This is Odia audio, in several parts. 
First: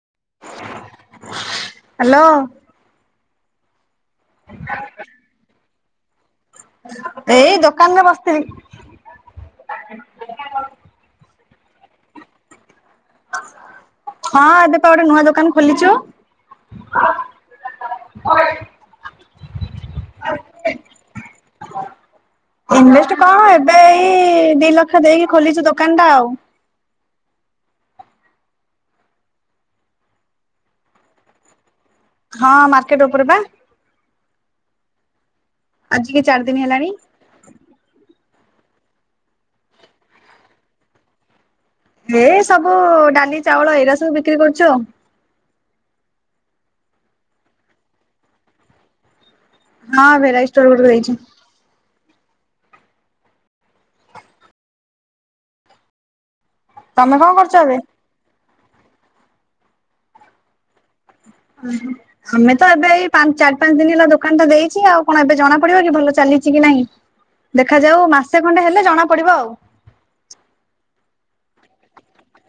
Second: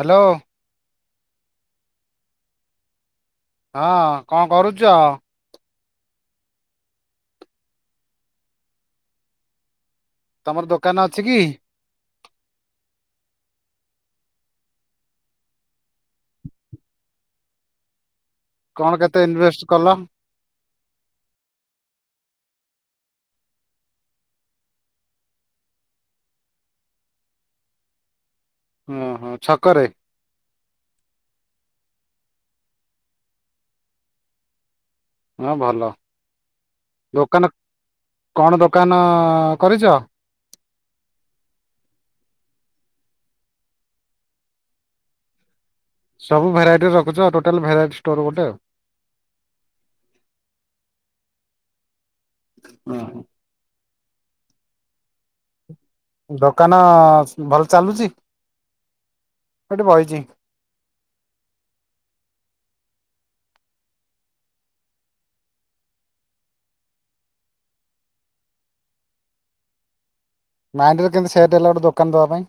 ହ୍ୟାଲୋ। ହ୍ୟାଲୋ। ହଁ କଣ କରୁଚ? ଏଇ ଦୋକାନ ରେ ବସିଥିଲି। ତମର ଦୋକାନ ଅଛି କି? ହଁ ଏବେ ପା ଗୋଟେ ନୂଆ ଦୋକାନ ଖୋଲିଚୁ। କଣ କେତେ ଇନଭେଷ୍ଟ କଲ? ଇଭେଷ୍ଟ କଣ ଏବେ ଏଇ ଦି ଲକ୍ଷ ଦେଇକି ଖୋଲିଛୁ ଦୋକାନ ଟା ଆଉ ଓ ହୋ ଛକରେ? ହଁ ମାର୍କେଟ ଉପରେ ପା ହଁ ଭଲ ଆଜିିକି ଚାରି ଦିନ ହେଲାଣି। ଦୋକାନ କଣ ଦୋକାନ କରିଚ? ଏ ସବୁ ଡାଲି ଚାଉଳ ଏଇରା ସବୁ ବିକ୍ରି କରୁଚୁ ଆଉ। ସବୁ ଭେରାଇଟି ରଖୁଚ ଟୋଟାଲ ଭେରାଇ ଷ୍ଟୋ ଗୋଟେ ଆଉ ହଁ ଭେରାଇ ଷ୍ଟୋର [unintelligible] ହେଇଛି। [inaudible] ଦୋକାନ ତମେ କଣ କରୁଛ ଭଲ ଏବେ? ଚାଲୁଚି ମୁଁ ଏଠି ବଇଛି। ଉଁ ହୁଁ ଆମେ ତ ଏବେ ଏଇ ଚାରି ପାଞ୍ଚ ଦିନ ହେଲା ଦୋକାନ ଟା ଦେଇଛି ଆଉ କଣ ଏବେ ଜଣା ପଡିବ କି ଭଲ ଚାଲିଛି କି ନାହିଁ। ଦେଖାଯାଉ ମାସେ ଖଣ୍ଡେ ହେଲେ ଜଣା ପଡିବ ଆଉ ମାଇଣ୍ଡିରେ କେିତି ସେଟ୍ ହେଲା ଗୋଟେ ଦୋକାନବା ପାଇଁ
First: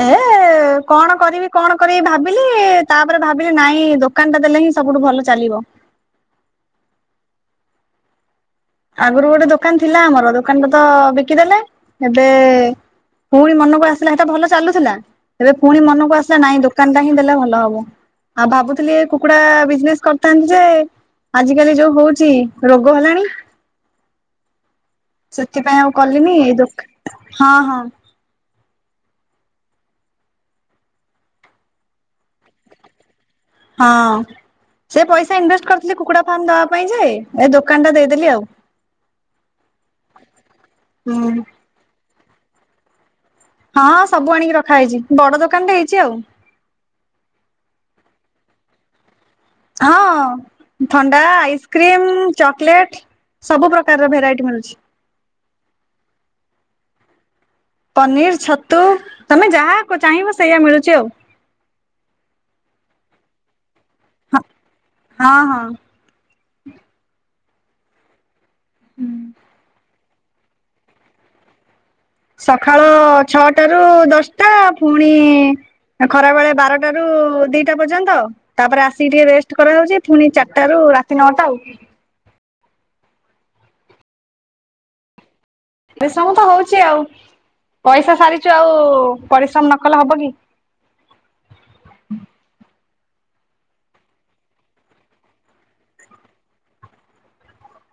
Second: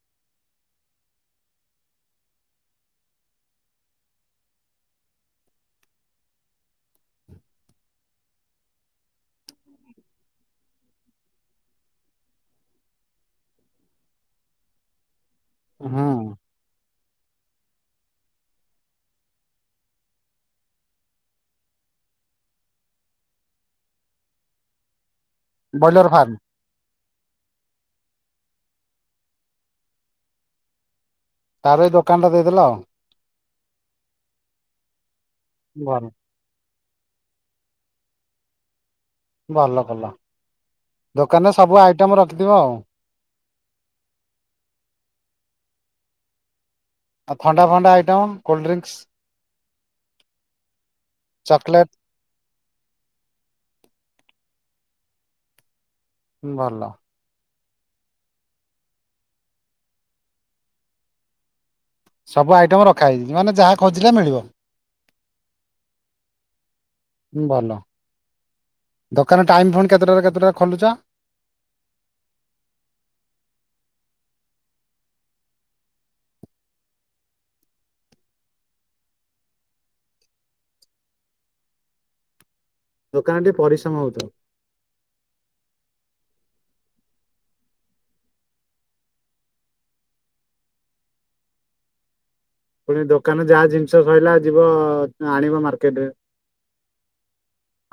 ଏ କଣ କରିବି କଣ କରିବି ଭାବିଲି ତାପରେ ଭାବିଲି ନାଇଁ ଦୋକାନ ଟା ଦେଲେ ହିଁ ସବୁଠୁ ଭଲ ଚାଲିବ। ଆଗରୁ ଗୋଟେ ଦୋକାନ ଥିଲା ଆମର ଦୋକାନରେ ତ ବିକିଦେଲେ ଏବେ ପୁଣି ମନକୁ ଆସିଲା ସେଟା ଭଲ ଚାଲୁଥିଲା। ଏବେ ପୁଣି ହୁଁ ମନକୁ ଆସିଲା ନାଇଁ ଦୋକାନ ଟା ହିଁ ଦେଲେ ଭଲ ହବ। ଆଉ ଭାବୁଥିଲି କୁକୁଡା ବିଜନେସ କରିଥାନ୍ତି ଯେ ଆଜ କାଲି ଯୋଉ ହଉଛି ରୋଗ ହେଲାଣି। ସେଥିପାଇଁ ଆଉ ବ୍ରଏଲର ଫାର୍ମ କଲିନି ଏ ଦୋକ ହଁ ହଁ ତାର ଏଇ ଦୋକାନ ଟା ଦେଇଦେ ଆଉ ହଁ ସେ ପଇସା ଇନଭେଷ୍ଟ କରିଥିଲି ଭଲ କୁକୁଡ଼ା ଫାର୍ମ ଦବା ପାଇଁ ଯେ ଏ ଦୋକାନ ଟା ଦେଇଦେଲି ଆଉ ଭଲ କଲ ହୁଁ। ଦୋକାନରେ ସବୁ ଆଇଟମ୍ ରଖିଥିବ ଆଉ ହଁ ହଁ ସବୁ ଆଣିକି ରଖା ହେଇଛି ବଡ ଦୋକାନ ହେଇଛି ଆଉ ଆ ଥଣ୍ଡା ଫଥଣ୍ଡା ଆଇଟମ୍ କୋଲ୍ଡ୍ରିଙ୍କକ୍ସ୍ ହଁ ଥଣ୍ଡା ଚକୋଲେଟ ଆଇସ୍କ୍ରିମ୍ ଚକୋଲେଟ ସବୁ ପ୍ରକାରର ଭେରାଇଟି ମିଳୁଛି। ଭଲ ପନିର ଛତୁ ତମେ ଯାହା ଚାହିଁବ ସେଇୟା ମିଳୁଛି ଆଉ ସବୁ ଆଇଟମ ରଖା ହେଇଯଛି ମାନେ ଯାହା ଖୋଜିଲା ମିଳିବ। ହ ହ ଭଲ ଦୋକାନ ଟାଇୁଣି କେତେଟାରେ କେତେଟା ଖୋଲୁଛ। ସକାଳ ଛଅଟ ରୁ ଦଶଟା ପୁଣି ଖରାବେେଳେ ବାରଟାରୁ ଦିଟା ପର୍ଯ୍ୟନ୍ତ ତାପରେ ଆସିକି ଟିକେ ରେଷ୍ଟ କରାାଉଉଛି ପୁଣି ଚାରିଟାରୁ ରାତି ନଅଟା ଆ ଦୋକାନ ଟିକେ ପରିଶ୍ରମ ହଉଛ। ପରିଶ୍ରମ ତ ହଉଛି ଆଉ ପଇସା ସାରିଛୁ ଆଉ ପରିଶ୍ରମ ନ କଲେ ହବ କି ପୁଣି ଦୋକାନ ଯାହା ଜିନିଷ ସରିଲା ଯିବ ଆଣିବ ମାର୍କେଟରେ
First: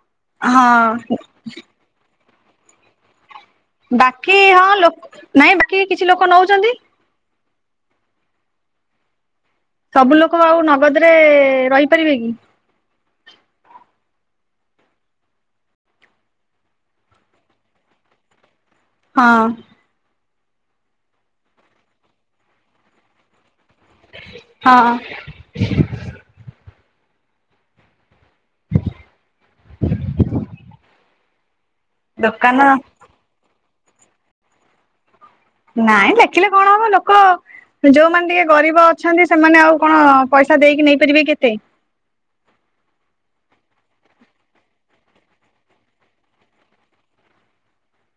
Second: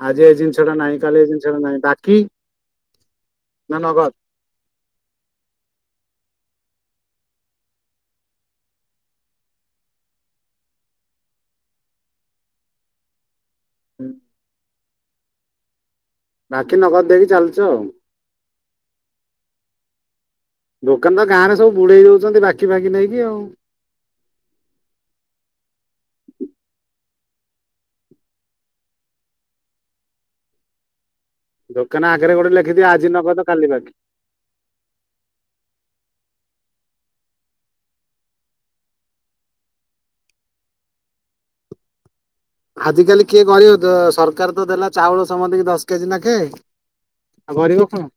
ଆଜି ଏ ଜିନିଷ ଟା ହଁ। ନାାଇଁ କାଲି ଏ ଜିନିଷଟା ନାହିଁ ବାକି ନା ନଗଦ ବାକି ହଁ ଲ ନାଇଁ ବାକି କିଛି ଲୋକ ନଉଛନ୍ତି। ସବୁ ଲୋକ ଆଉ ନଗଦରେ ରହିପାରିବେ କି ବାକି ନଗଦ ଦେଇକି ଚାଲିଛ ଆଉ ହଁ ଦୋକାନ ତ ଗାଁରେ ସବୁ ବୁଡେଇ ଦଉଛନ୍ତି ବାକି ଫକି ନେଇକି ଆଉ ହଁ [unintelligible] ଦୋକାନ ଆଗରେ ଗୋଟେ ଲେଖିଦିଅ ଆଜି ନଗ ତ କାଲି ବାକି ନାଇଁ ଦେଖିଲେ କଣ ହବ ଲୋକ ଯୋଉମାନେ ଟିକେ ଗରିବ ଅଛନ୍ତି ସେମାନେ ଆଉ କଣ ପଇସା ଦେଇକି ନେଇପାରିବେ କେତେ ଆଜ କାଲି କିଏ କହିବ ତ ସରକାର ତ ଦେଲା ଚାଉଳ ସମ୍ଧ କି ଦଶ କେଜି ନାଖେ ଆଉ ଗରିବ କୁଣ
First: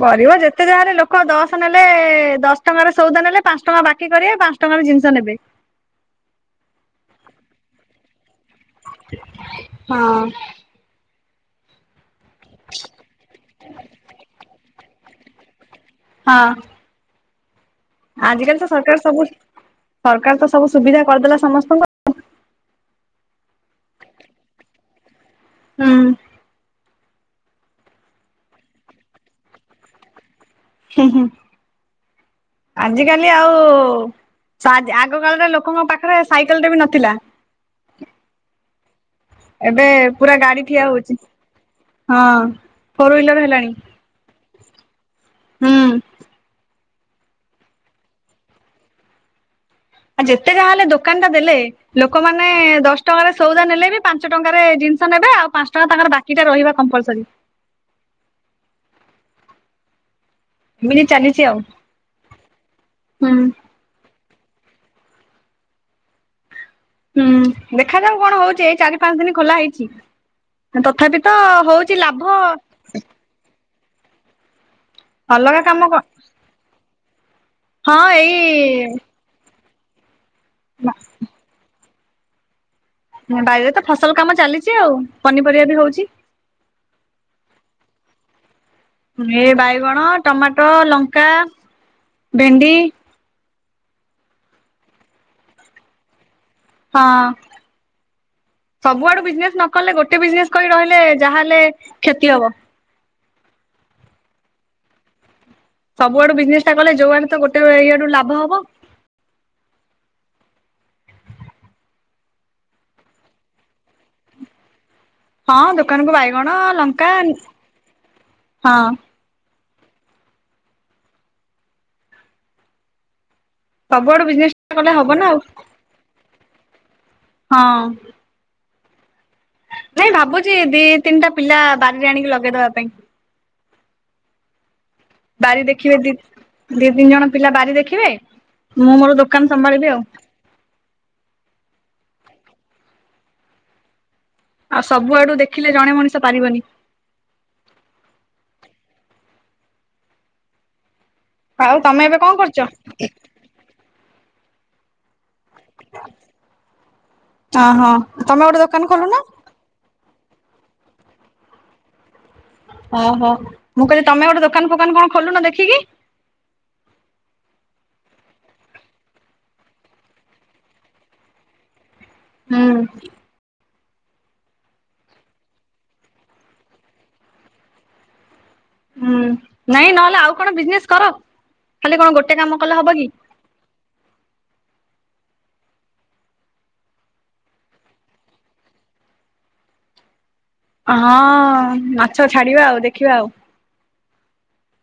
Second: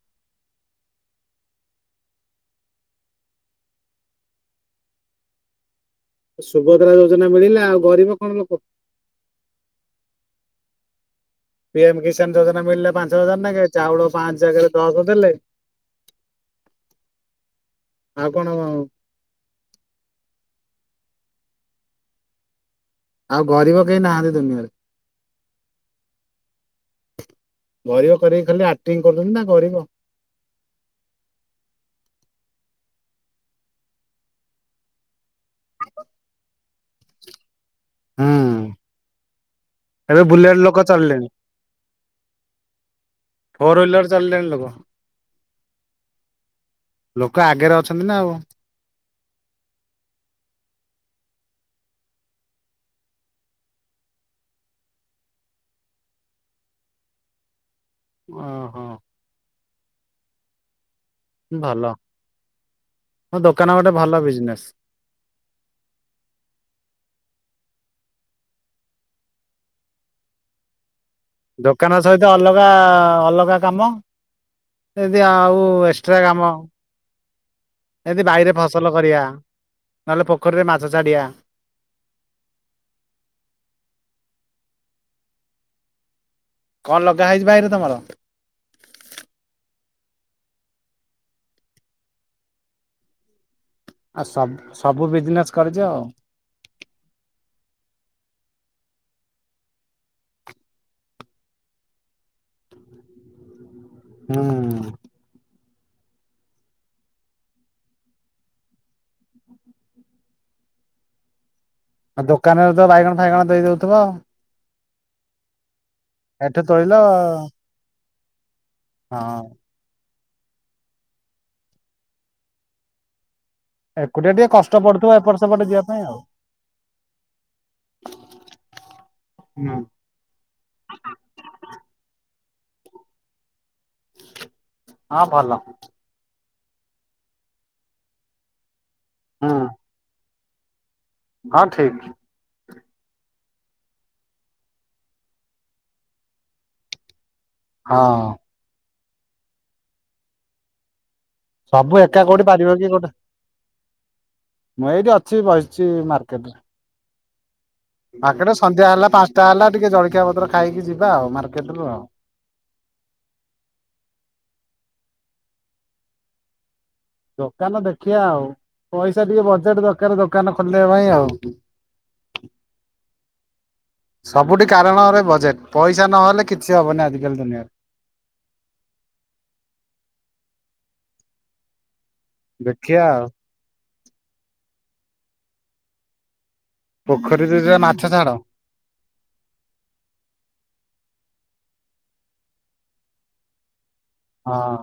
ଗରିବ ଯେତେ ଯାହାରେ ଲୋକ ଦଶ ନେଲେ ଦଶ ଟଙ୍କାରେ ସଉଦ ନେଲେ ପାଞ୍ଚ ଟଙ୍କା ବାକି କରିବ ପାଞ୍ଚା ଟଙ୍କାର ଜିନିଷ ନେବେ। ସୁଭଦ୍ରା ଯୋଜନା ମିଳିଲା ଆଉ ଗରିବ କଣ ଲୋକ ହଁ [inaudible] ପିଏମ କିଷାନ ଯୋଜନା ମିଳିଲେ ପାଞ୍ଚ ହଜାର ନ ଚାଉଳ ପାଞ୍ଚ ହଜାର ଦଶ ଦେଲେ ହଁ [inaudible] ଆଉ କଣ ଆଜ କାଲି ତ ସରକାର ସବୁ ତ ସବୁ ସୁବିଧା କରିଦେଲା ଆଉ ଗରିବ କେହି ନାହାନ୍ତି ଦୁନିଆରେ। [inaudible] ଗରିବ କରିକି ଖାଲି ଆକ୍ଟିଂ କରୁଛନ୍ତି ନା ଗରିବ। ହୁଁ ହୁଁ ଆଜିିକାଲି ଆଉ ଆଗ କାଳରେ ଲୋକଙ୍କ ପାଖରେ ସାଇକେଲ ଟେ ବି ନଥିଲା। ହୁଁ ଏବେ ପୁରା ବୁଲେଟ ଗାଡି ଠିଆ ଲୋକ ହଉଛି ଚାଲିଇଲେଣି। ହଁ ଫୋର ହ୍ୱିଲର ହେଲାଣି ଫୋର୍ୱେଲେର ଚାଲିଲଣି ଲୋକ। ହୁଁ। ଲୋକ ଆଗରେ ଅଛନ୍ତି ନା ଆଉ। ଆଉ ଯେତେ ଯାହା ହେଲେ ଦୋକାନ ଟା ଦେଲେ ଲୋକମାନୋନ ଦଶ ଟଙ୍କାରେ ସଉଦା ନେଲେ ବି ପାଞ୍ଚ ଟଙ୍କାରେ ଜିନିଷ ନେବେ ଆଉ ପାଞ୍ଚ ଟଙ୍କା ତାଙ୍କର ବା କିଇଟା ରହିବା କମ୍ପଲସରି। ଓହୋ। ବିି ଚାଲି ଭଲ ମୋ ଦୋକାନ ଗୋଟେ ଭଲ ବିଜନେସ୍। ହୁଁ ଦେଖାଯାଉ କଣ ହଉଛି ଏଇ ଚାରି ପାଞ୍ଚ ଦିନ ଖୋଲା ହେଇଛି। ତଥାପି ତ ଦୋକାନ ହଉଛି ସହିତ ଲାଭ। ଅଲଗା ଅଲଗା କାମ ଯଦି ଆଉ ଅଲଗା କାମ କଣ ଏସଟ୍ରା କାମ। ହଁ ଏମିତି ଏଇ ବାଇରେ ଫସଲ କରିବା ନହେଲେ ପୋଖରୀରେ ମାଛ ଛାଡଆ। ବାଇରେ ତ ଫସଲ କାମ ଚାଲିଛି ଆଉ ପନିପରିବା ବି ହଉଛି। କଣ ଲଗା ହେଇଛି ବାଇରେ ତମର। ଏ ବାଇଗଣ, ଟମାଟୋ, ଲଙ୍କା, ଭେଣ୍ଡି। ଆଉ ସବ ସବୁ ବିଜନେସ୍ କରିଛି ଆଉ। ହଁ। ସବୁଆଡୁ ବିଜନେସ ନକଲେ ଗୋଟେ ବିଜନେସ କରି ରହିଲେ ଯାହାହଲେ କ୍ଷତି ହବ। ହୁଁ। ସବୁଆଡୁ ବିଜନେସ ଟା କଲେ ଯୋଉମାନେେ ତ ଗୋଟେଇଆଡୁ ଲାଭ ହବ। ଆଉ ଦୋକାନରେ ତ ବାଇଗଣ ଫାଇଗଣ ଦେଇ ଦଉଥିବ। ହଁ ଦୋକାନକୁ ବାଇଗଣ, ଏଠୁ ତୋଳିଲ ଲଙ୍କା ହଁ। ହଁ। ସବୁଆଡୁ ଏକୁଟିଆ ଟିକେ ବିଜନେସ ଟା କଷ୍ଟ କଲେ ହବ ପଡୁଥିବ ନା ଆଉ ଏପଟେ ସେପଟେ ଯିବା ପାଇଁ ଆଉ। ହଁ ହୁଁ ନାଇଁ ଭାବୁଛି ଦି ତିନିଟା ପିଲା ବାରିରେ ଆଣିକି ଲଗେଇଦବା ପାଇଁ। ହଁ ଭଲ ବାରି ଦେଖିବେ ଦି ଦି ତିନି ଜଣ ପିଲା ବାରି ଦେଖିବେ ମୁଁ ମୋର ଦୋକାନ ହୁଁ ସମ୍ଭାଳିବି ଆଉ। ହଁ ଠିକ୍। ଆଉ ସବୁଆଡୁ ଦେଖିଲେ ଜଣେ ମଣିଷ ପାରିବନି। ହଁ ଆଉ ସବୁ ତମେ ଏବେ ଏକା କଣ କୋଉଠି କରୁଛ? ପାରିବ କି ଗୋଟେ। ମୁଁ ଏଇଠି ଅଛି ବସିଛି ମାର୍କେଟରେ। ଓହୋ ମାର୍କେଟ ତମେ ଗୋଟେ ସନ୍ଧ୍ୟା ଦୋକାନ ହେଲା ଖୋଲୁ ନା ପାଞ୍ଚଟା ହେଲା ଟିକେ ଜଳଖିଆ ପତ୍ର ଖାଇକି ଯିବା ଆଉ ମାର୍କେଟୁ ଆଉ ଓହୋ ମୁଁ କହିଲି ତମେ ଗୋଟେ ଦୋକାନ ଫୋକାନ କଣ ଖୋଲୁନ ଦେଖିକି। ଦୋକାନ ଦେଖିବା ଆଉ ପଇସା ଟିକେ ବଜେଟ ଦରକାର ଦୋକାନ ଖୋଲିବା ପାଇଁ ଆଉ। ହୁଁ ସବୁଠି କାରଣରେ ବଜେଟ ପଇସା ନହେଲେ କିଛି ହବନି ଆଜିକାଲି ଦୁନିଆରେ। ହୁଁ ନାଇଁ ନହେଲେ ଆଉ କଣ ବିଜନେସ କର ଖାଲି କଣ ଗୋଟେ କାମ କଲେ ହବ ଦେଖିବା କି। ଆଉ। ପୋଖରୀ ରୁ ମାଛ ଛାଡ। ହଁ ମାଛ ଛାଡିବା ଆଉ ଦେଖିବା ଆଉ ହଁ।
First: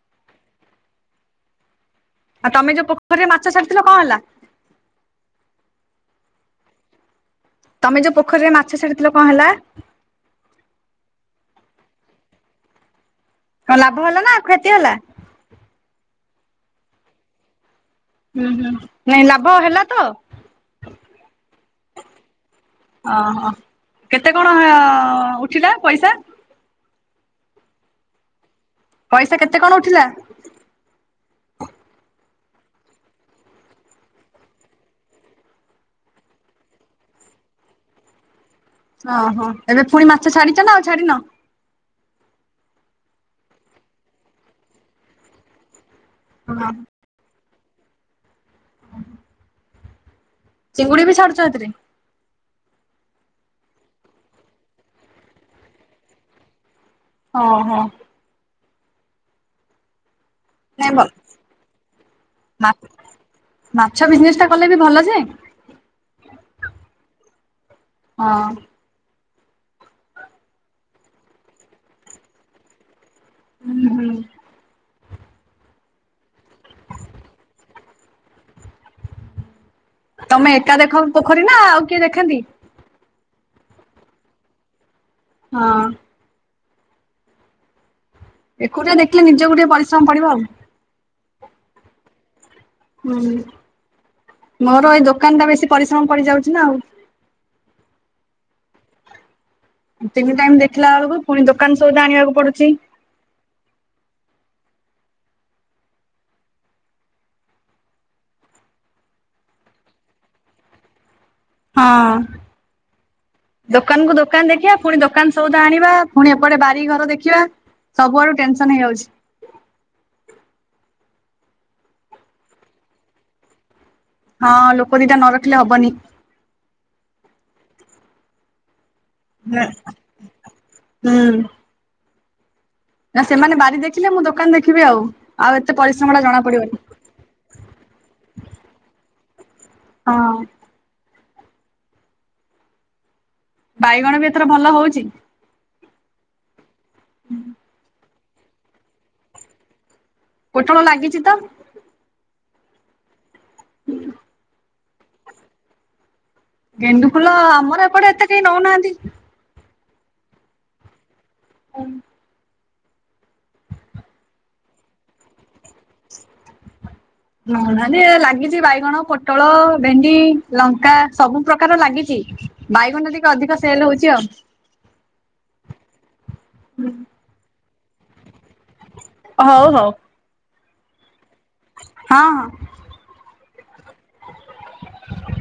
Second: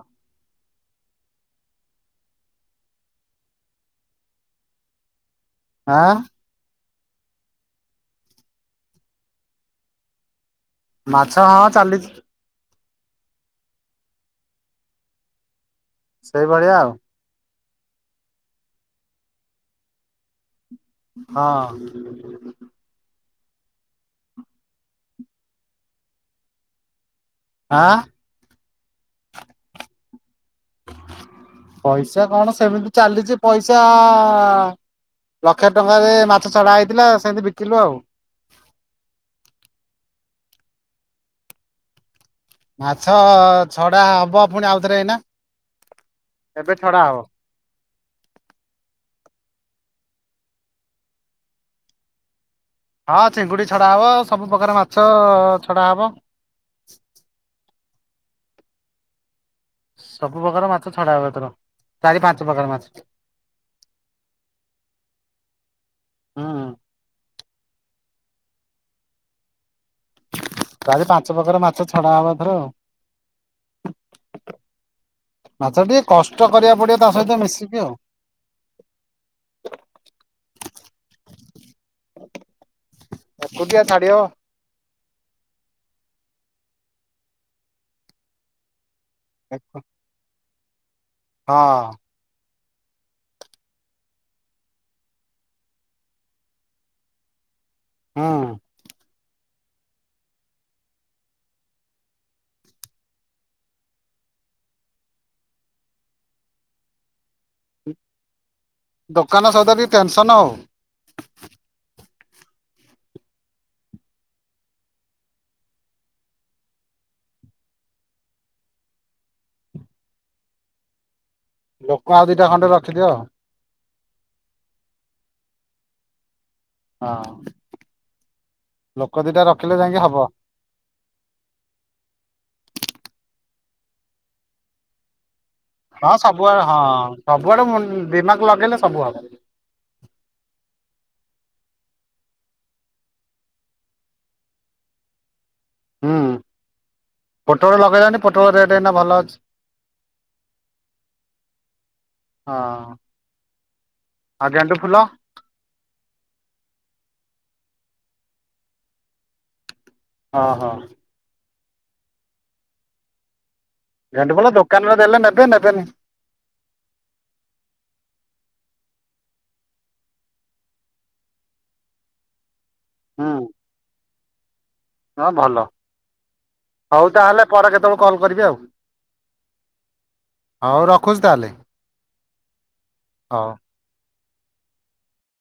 ଆଉ ତମେ ଯୋଉ ପୋଖୀରେ ମାଛ ଛାଡିଥିଲ କ ହେଲା? ଆଁ। ତମେ ଯୋଉ ପୋଖରୀରେ ମାଛ ଛାଡିଥିଲ କ ହେଲା? ମାଛ ହଁ ଚାଲିଛି। କ ଲାଭ ହେଲା ନାଉ କ୍ଷତି ହେଲା? ସେଇଭଳିଆ ଆଉ ହୁଁ ହୁଁ ନାଇଁ ଲାଭ ହେଲା ତ? ହଁ। ଓହୋ କେତେ କଣ ଉଠିଲା ପଇସା? ଆଁ। ପଇସା କେତେ କଣ ଉଠିଲା? ପଇସା କଣ ସେମିତି ଚାଲିଛି ପଇସା ଆ ଲକ୍ଷେ ଟଙ୍କାରେ ମାଛ ଛାଡା ହେଇଥିଲା ସେମିତି ବିକିଲୁ ଆଉ। ଅହଁ ଏବେ ପୁଣି ମାଛ ଛାଡିଛ ନା ଆଉ ଛାଡିିନ? ମାଛ ଛଡା ହବ ପୁଣି ଆଉଥରେ ଏଇନା। ହଁ ଏବେ ଛଡା ହବ? ଚିଙ୍ଗୁଡି ବି ଛାଡୁଛ ହେଥିରେ? ହଁ ଚିଙ୍ଗୁଡ଼ି ଛଡ଼ା ହେବ ସବୁ ପ୍ର୍ରକାର ମାଛ ଛଡ଼ା ହେବ। ହଁ ହଁ। ସବୁ ପ୍ରକାର ମାଛ ନାଇଁ ଭଲ ଛଡା ହବ ଏଥର ଚାରି ପାଞ୍ଚ ମା ପ୍ରକାର ମାଛ। ମାଛ ବିଜିନେସ ଟା କଲେ ବି ଭଲ ଯେଁ ହୁଁ। ହଁ। ଚାରି ପାଞ୍ଚ ପ୍ରକାରର ମାଛ ଛଡା ହବ ଏଥର ଆଉ। ହୁଁ ହୁଁ। ମାଛ ଟିକେ କଷ୍ଟ କରିବାକୁ ପଡିବ ତା ସହିତ ମିଶିକି ଆଉ। [unintelligible] ତମେ ଏକା ଦେଖ ପୋଖରୀ ନା ଆଉ କିଏ ଦେଖେନ୍ତି? ଏକୁଟିଆ ଛାଡ଼ି ହବ? ହଁ। ଏକୁଟିଆ ଦେଖିଲେ ନିଜକୁ ଟିକେ ପରିଶ୍ରମ ପଡିବ ଆଉ। ହଁ। ହୁଁ ମୋର ଏଇ ଦୋକାନ ଟା ବେଶୀ ପରିଶ୍ରମ ପଡିଯାଉଛି ନା ଆଉ। ହଁ। ତିନି ଟାଇମ ଦେଖିଲା ବେଳକୁ ପୁଣି ଦୋକାନ ସଉଦା ଆଣିବାକୁ ପଡୁଛି। ଦୋକାନ ସଉଦା ଟିକେ ଟେନସନ୍ ଆଉ। ହଁ। ଦୋକାନକୁ ଦୋକାନ ଦେଖିବା ପୁଣି ଦୋକାନ ସଉଦ ଆଣିବା ପୁଣି ଏପଟେ ବାରି ଘର ଦେଖିବା। ସବୁ ଆଡୁ ଟେନସନ ହେଇଯାଉଛି। ଲୋକ ଆଉ ଦିଟା ଖଣ୍ଡେ ରଖିଦିଅ। ହଁ ଲୋକ ଦିଟା ନ ରଖିଲେ ହବନି। ହଁ। ଲୋକ ଦିଟା ରଖିଲେ ଯାଇକି ହବ। ହୁଁ। ନା ସେମାନେ ବାରି ଦେଖିଲେ ମୁଁ ଦୋକାନ ଦେଖିବି ଆଉ। ଆଉ ଏତେ ହଁ ପରିଶ୍ରମ ଟା ଜଣା ସବୁଆଡେ ପଡିବନି। ହଁ ସବୁଆଡେ ମୁଁ ଦିମାଗ ଲଗେଇଲେ ସବୁ ହବ। ହଁ। ବାଇଗଣ ବି ଏଥର ଭଲ ହଉଛି। ହୁଁ ପୋଟଳ ଲଗେଇଲଣିି ପୋଟଳ ରେଟ୍ ଏଇନା ଭଲ ଅଛି। ପୋଟଳ ଲାଗିଛି ତ। ହଁ ଆଉ ଗେଣ୍ଡୁ ଫୁଲ ଗେଣ୍ଡୁ ଫୁଲ ଆମର ଏପଟେ ଏତେ କେହି ନଉନାହାନ୍ତି। ହଁ ହଁ ହଁ ଗେଣ୍ଡୁ ଫୁଲ ଦୋକାନରେ ଦେଲେ ନେବେ ନେବେନି। ହ ନ ଲାଗିଛି ବାଇଗଣ, ପୋଟଳ, ଭେଣ୍ଡି, ଲଙ୍କା ସବୁ ପ୍ରକାର ଲାଗିଛି ବାଇଗଣ ହୁଁ ଟିକେ ଅଧିକ ସେଲ ହଉଛି ଆଉ। ହଁ ଭଲ ହଉ ତାହେଲେ ପରେ କେତେବେଳେ କଲ୍ କରିବି ଆଉ? ହଉ ହଉ। ହଉ ରଖୁଛି ତାହେଲେ? ହଁ ହଁ ହଁ [inaudible]